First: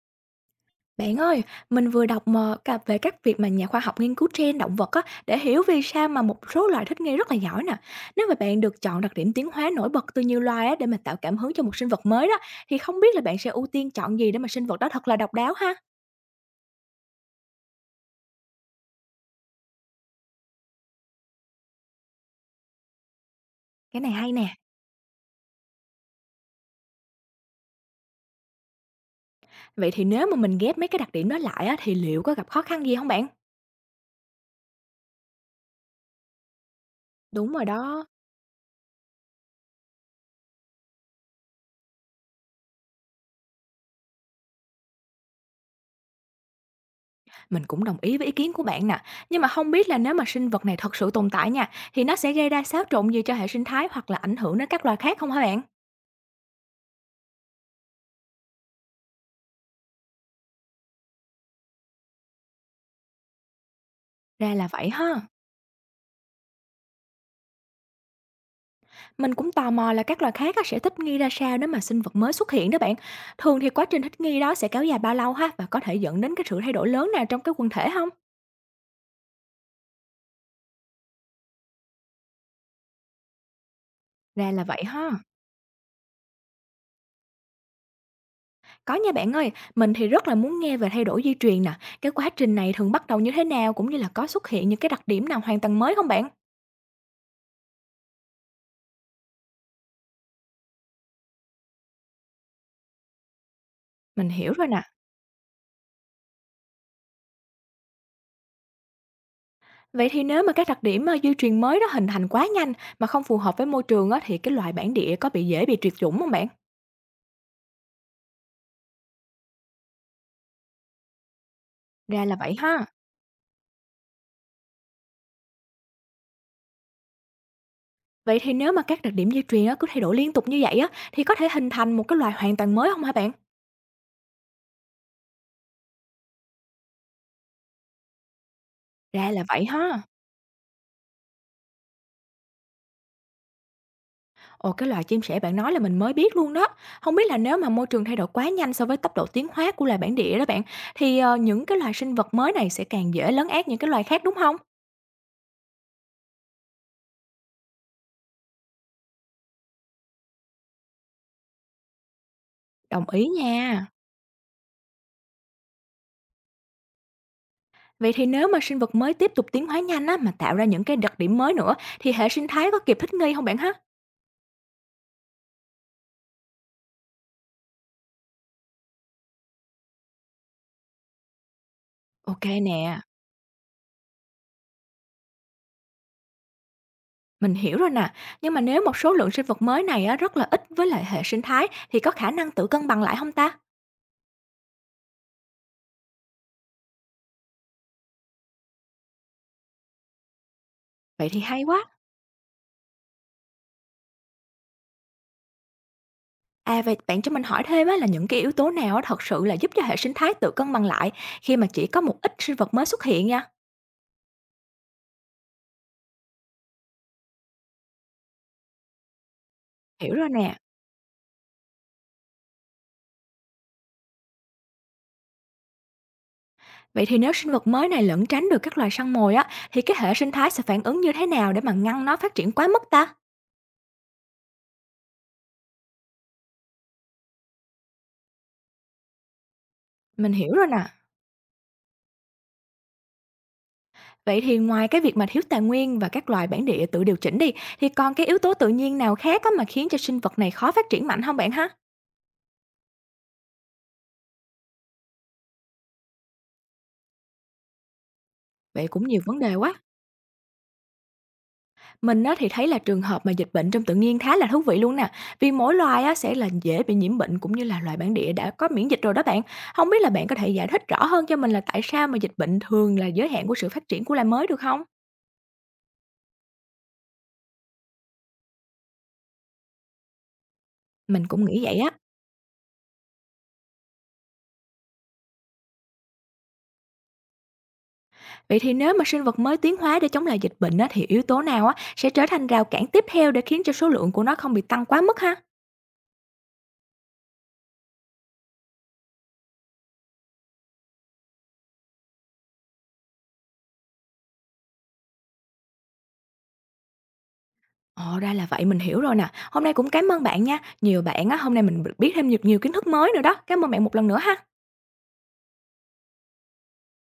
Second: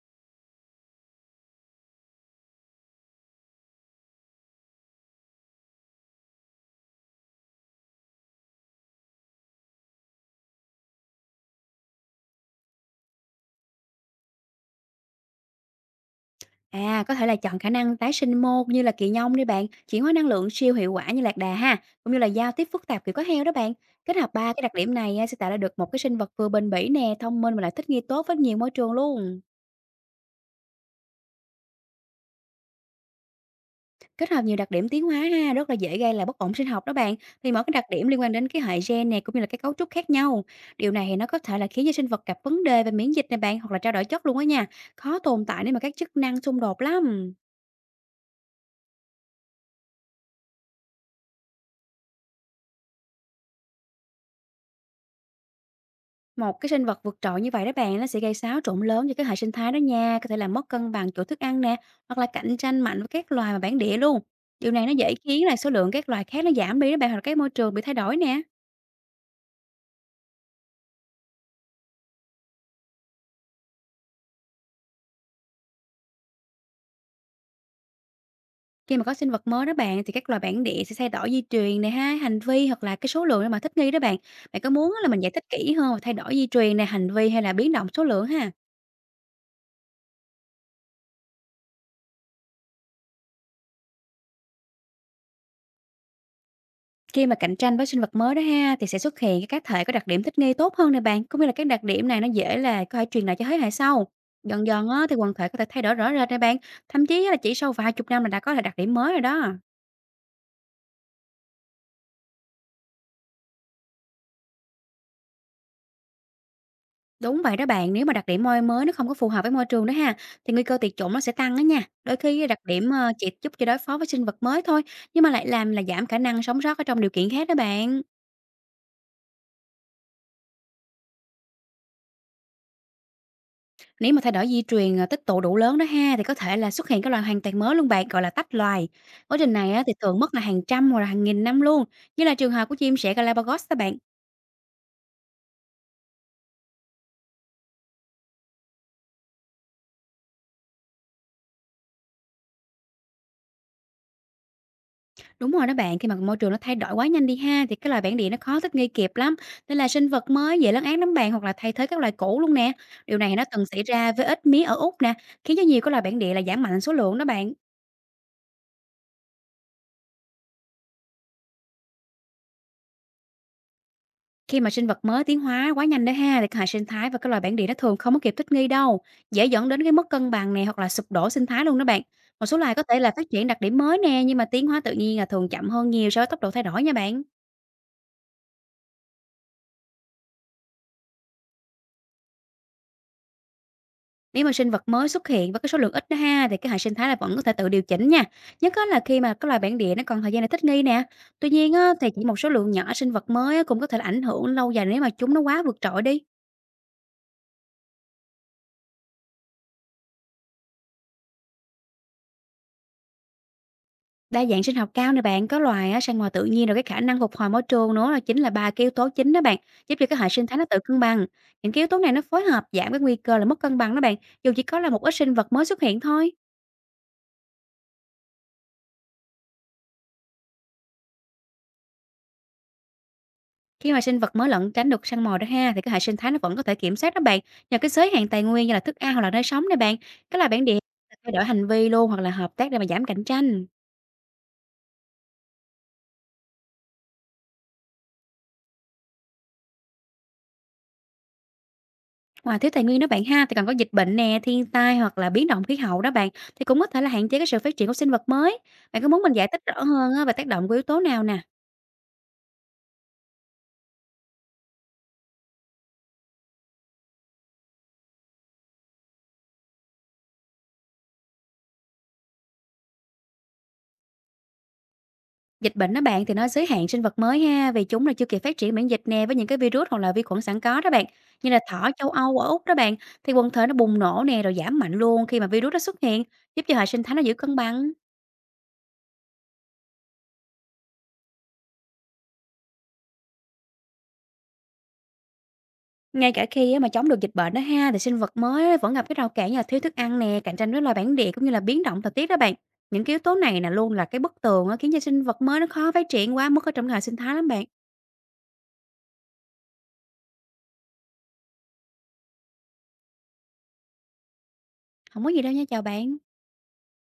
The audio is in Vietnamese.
Bạn ơi, mình vừa đọc mà cả về các việc mà nhà khoa học nghiên cứu gen động vật á để hiểu vì sao mà một số loài thích nghi rất là giỏi nè. Nếu mà bạn được chọn đặc điểm tiến hóa nổi bật từ nhiều loài á để mà tạo cảm hứng cho một sinh vật mới đó thì không biết là bạn sẽ ưu tiên chọn gì để mà sinh vật đó thật là độc đáo ha? À, có thể là chọn khả năng tái sinh mô như là kỳ nhông đi bạn, chuyển hóa năng lượng siêu hiệu quả như lạc đà ha, cũng như là giao tiếp phức tạp kiểu có heo đó bạn. Cái này Kết hay hợp ba nè. cái đặc điểm này á, sẽ tạo ra được một cái sinh vật vừa bền bỉ nè, thông minh và lại thích nghi tốt với nhiều môi trường luôn. Vậy thì nếu mà mình ghép mấy cái đặc điểm đó lại á thì liệu có gặp khó khăn gì không bạn? Kết hợp nhiều đặc điểm tiến hóa ha, rất là dễ gây là bất ổn sinh học đó bạn. Đúng Thì mỗi rồi cái đặc đó, điểm liên quan đến cái hệ gen này cũng như là cái cấu trúc khác nhau. Điều này thì nó có thể là khiến cho sinh vật gặp vấn đề về miễn dịch này bạn, hoặc là trao đổi chất luôn á nha. Khó tồn tại nếu mà các chức năng xung đột lắm. mình cũng đồng ý với ý kiến của bạn nè. Nhưng mà không biết là nếu mà sinh vật này thật sự tồn tại nha, thì nó sẽ gây ra xáo trộn gì cho hệ sinh thái hoặc là ảnh hưởng đến các loài khác không hả bạn? Một cái sinh vật vượt trội như vậy đó bạn, nó sẽ gây xáo trộn lớn cho cái hệ sinh thái đó nha, có thể làm mất cân bằng chỗ thức ăn nè, hoặc là cạnh tranh mạnh với các loài mà bản địa luôn. Ra là Điều này vậy nó dễ ha. khiến là số lượng các loài khác nó giảm đi đó bạn, hoặc là cái môi trường bị thay đổi nè. Mình cũng tò mò là các loài khác á, sẽ thích nghi ra sao nếu mà sinh vật mới xuất hiện đó bạn. Thường thì quá trình thích nghi đó sẽ kéo dài bao lâu ha và có thể dẫn đến cái sự thay đổi lớn nào trong cái quần thể không? Khi mà có sinh vật mới đó bạn, thì các loài bản địa sẽ thay đổi di truyền này ha, hành vi hoặc là cái số lượng để mà thích nghi đó bạn. Ra Bạn là có vậy muốn á là ha. mình giải thích kỹ hơn về thay đổi di truyền này, hành vi hay là biến động số lượng ha? Có nha bạn ơi, mình thì rất là muốn nghe về thay đổi di truyền nè. Cái quá trình này thường bắt đầu như thế nào cũng như là có xuất hiện những cái đặc điểm nào hoàn toàn mới không bạn? Khi mà cạnh tranh với sinh vật mới đó ha, thì sẽ xuất hiện cái cá thể có đặc điểm thích nghi tốt hơn nè bạn, cũng như là các đặc điểm này nó dễ là có thể truyền lại cho thế hệ sau. Mình hiểu rồi Dần nè. dần á, thì quần thể có thể thay đổi rõ rệt nè bạn, thậm chí á là chỉ sau vài chục năm là đã có là đặc điểm mới rồi đó. Vậy thì nếu mà các đặc điểm di truyền mới đó hình thành quá nhanh mà không phù hợp với môi trường á, thì cái loài bản địa có bị dễ bị tuyệt chủng không bạn? Đúng vậy đó bạn, nếu mà đặc điểm môi mới nó không có phù hợp với môi trường đó ha, thì nguy cơ tuyệt chủng nó sẽ tăng đó nha. Đôi Ra là khi vậy đặc ha. điểm chỉ giúp cho đối phó với sinh vật mới thôi, nhưng mà lại làm là giảm khả năng sống sót ở trong điều kiện khác đó bạn. Vậy thì nếu mà các đặc điểm di truyền á, cứ thay đổi liên tục như vậy á, thì có thể hình thành một cái loài hoàn toàn mới không hả bạn? Nếu mà thay đổi di truyền, à, tích tụ đủ lớn đó ha, thì có thể là xuất hiện cái loài hoàn toàn mới luôn bạn, gọi là tách loài. Ra Quá là trình vậy này á, thì ha. thường mất là hàng trăm hoặc là hàng nghìn năm luôn, như là trường hợp của chim sẻ Galapagos đó bạn. Ồ, cái loài chim sẻ bạn nói là mình mới biết luôn đó. Không biết là nếu mà môi trường thay đổi quá nhanh so với tốc độ tiến hóa của loài bản địa đó bạn, thì, những cái loài sinh vật mới này sẽ càng dễ lấn át những cái loài khác, đúng không? Đúng rồi đó bạn, khi mà môi trường nó thay đổi quá nhanh đi ha, thì cái loài bản địa nó khó thích nghi kịp lắm. Nên là sinh vật mới dễ lấn át lắm bạn, hoặc là thay thế các loài cũ luôn nè. Đồng Điều ý này nó từng xảy nha. ra với ếch mía ở Úc nè, khiến cho nhiều cái loài bản địa là giảm mạnh số lượng đó bạn. Vậy thì nếu mà sinh vật mới tiếp tục tiến hóa nhanh á, mà tạo ra những cái đặc điểm mới nữa, thì hệ sinh thái có kịp thích nghi không bạn ha? Khi mà sinh vật mới tiến hóa quá nhanh đó ha, thì hệ sinh thái và các loài bản địa nó thường không có kịp thích nghi đâu, dễ dẫn đến cái mất cân bằng này, hoặc là sụp đổ sinh thái luôn đó bạn. OK Một số loài có thể nè. là phát triển đặc điểm mới nè, nhưng mà tiến hóa tự nhiên là thường chậm hơn nhiều so với tốc độ thay đổi nha bạn. Mình hiểu rồi nè, nhưng mà nếu một số lượng sinh vật mới này á, rất là ít với lại hệ sinh thái thì có khả năng tự cân bằng lại không ta? Nếu mà sinh vật mới xuất hiện với cái số lượng ít đó ha, thì cái hệ sinh thái là vẫn có thể tự điều chỉnh nha. Nhất á là khi mà các loài bản địa nó còn thời gian để thích nghi nè. Vậy thì Tuy hay nhiên quá. á, thì chỉ một số lượng nhỏ sinh vật mới á cũng có thể là ảnh hưởng lâu dài, nếu mà chúng nó quá vượt trội đi. À vậy bạn cho mình hỏi thêm á, là những cái yếu tố nào á, thật sự là giúp cho hệ sinh thái tự cân bằng lại khi mà chỉ có một ít sinh vật mới xuất hiện nha. Đa dạng sinh học cao nè bạn, có loài á, sang ngoài tự nhiên, rồi cái khả năng phục hồi môi trường nữa, là chính là ba cái yếu tố chính đó bạn, giúp cho Hiểu cái rồi hệ sinh nè. thái nó tự cân bằng. Những cái yếu tố này nó phối hợp giảm cái nguy cơ là mất cân bằng đó bạn, dù chỉ có là một ít sinh vật mới xuất hiện thôi. Vậy thì nếu sinh vật mới này lẩn tránh được các loài săn mồi á thì cái hệ sinh thái sẽ phản ứng như thế nào để mà ngăn nó phát triển quá mức ta? Khi mà sinh vật mới lẫn tránh được săn mồi đó ha, thì cái hệ sinh thái nó vẫn có thể kiểm soát đó bạn, nhờ cái giới hạn tài nguyên như là thức ăn, hoặc là nơi sống nè bạn. Mình Cái là hiểu bản rồi địa nè. thay đổi hành vi luôn, hoặc là hợp tác để mà giảm cạnh tranh. Vậy thì ngoài cái việc mà thiếu tài nguyên và các loài bản địa tự điều chỉnh đi, thì còn cái yếu tố tự nhiên nào khác á mà khiến cho sinh vật này khó phát triển mạnh không bạn ha? Ngoài thiếu tài nguyên đó bạn ha, thì còn có dịch bệnh nè, thiên tai hoặc là biến động khí hậu đó bạn, thì cũng có thể là hạn chế cái sự phát triển của sinh vật mới. Vậy Bạn cũng có nhiều muốn mình vấn giải đề thích quá. rõ hơn á, về tác động của yếu tố nào nè? Mình á thì thấy là trường hợp mà dịch bệnh trong tự nhiên khá là thú vị luôn nè, vì mỗi loài á sẽ là dễ bị nhiễm bệnh cũng như là loài bản địa đã có miễn dịch rồi đó bạn. Không biết là bạn có thể giải thích rõ hơn cho mình là tại sao mà dịch bệnh thường là giới hạn của sự phát triển của loài mới được không? Dịch bệnh đó bạn thì nó giới hạn sinh vật mới ha, vì chúng là chưa kịp phát triển miễn dịch nè, với những cái virus hoặc là vi khuẩn sẵn có đó bạn. Mình cũng Như nghĩ là vậy thỏ á. châu Âu ở Úc đó bạn, thì quần thể nó bùng nổ nè, rồi giảm mạnh luôn khi mà virus nó xuất hiện, giúp cho hệ sinh thái nó giữ cân bằng. Vậy thì nếu mà sinh vật mới tiến hóa để chống lại dịch bệnh á, thì yếu tố nào á, sẽ trở thành rào cản tiếp theo để khiến cho số lượng của nó không bị tăng quá mức ha? Ngay cả khi á mà chống được dịch bệnh đó ha, thì sinh vật mới á vẫn gặp cái rào cản như là thiếu thức ăn nè, cạnh tranh với loài bản địa, cũng như là biến động thời tiết đó bạn. Những cái yếu tố này là luôn là cái bất tường á, khiến cho sinh vật mới nó khó phát triển quá mức ở trong hệ sinh thái lắm bạn. Ồ, ra là vậy, mình hiểu rồi nè. Hôm nay cũng cảm ơn bạn nha. Nhiều bạn á, hôm nay mình biết thêm nhiều, nhiều kiến thức mới nữa đó. Cảm ơn bạn một lần nữa ha. Không có gì đâu nha, chào bạn.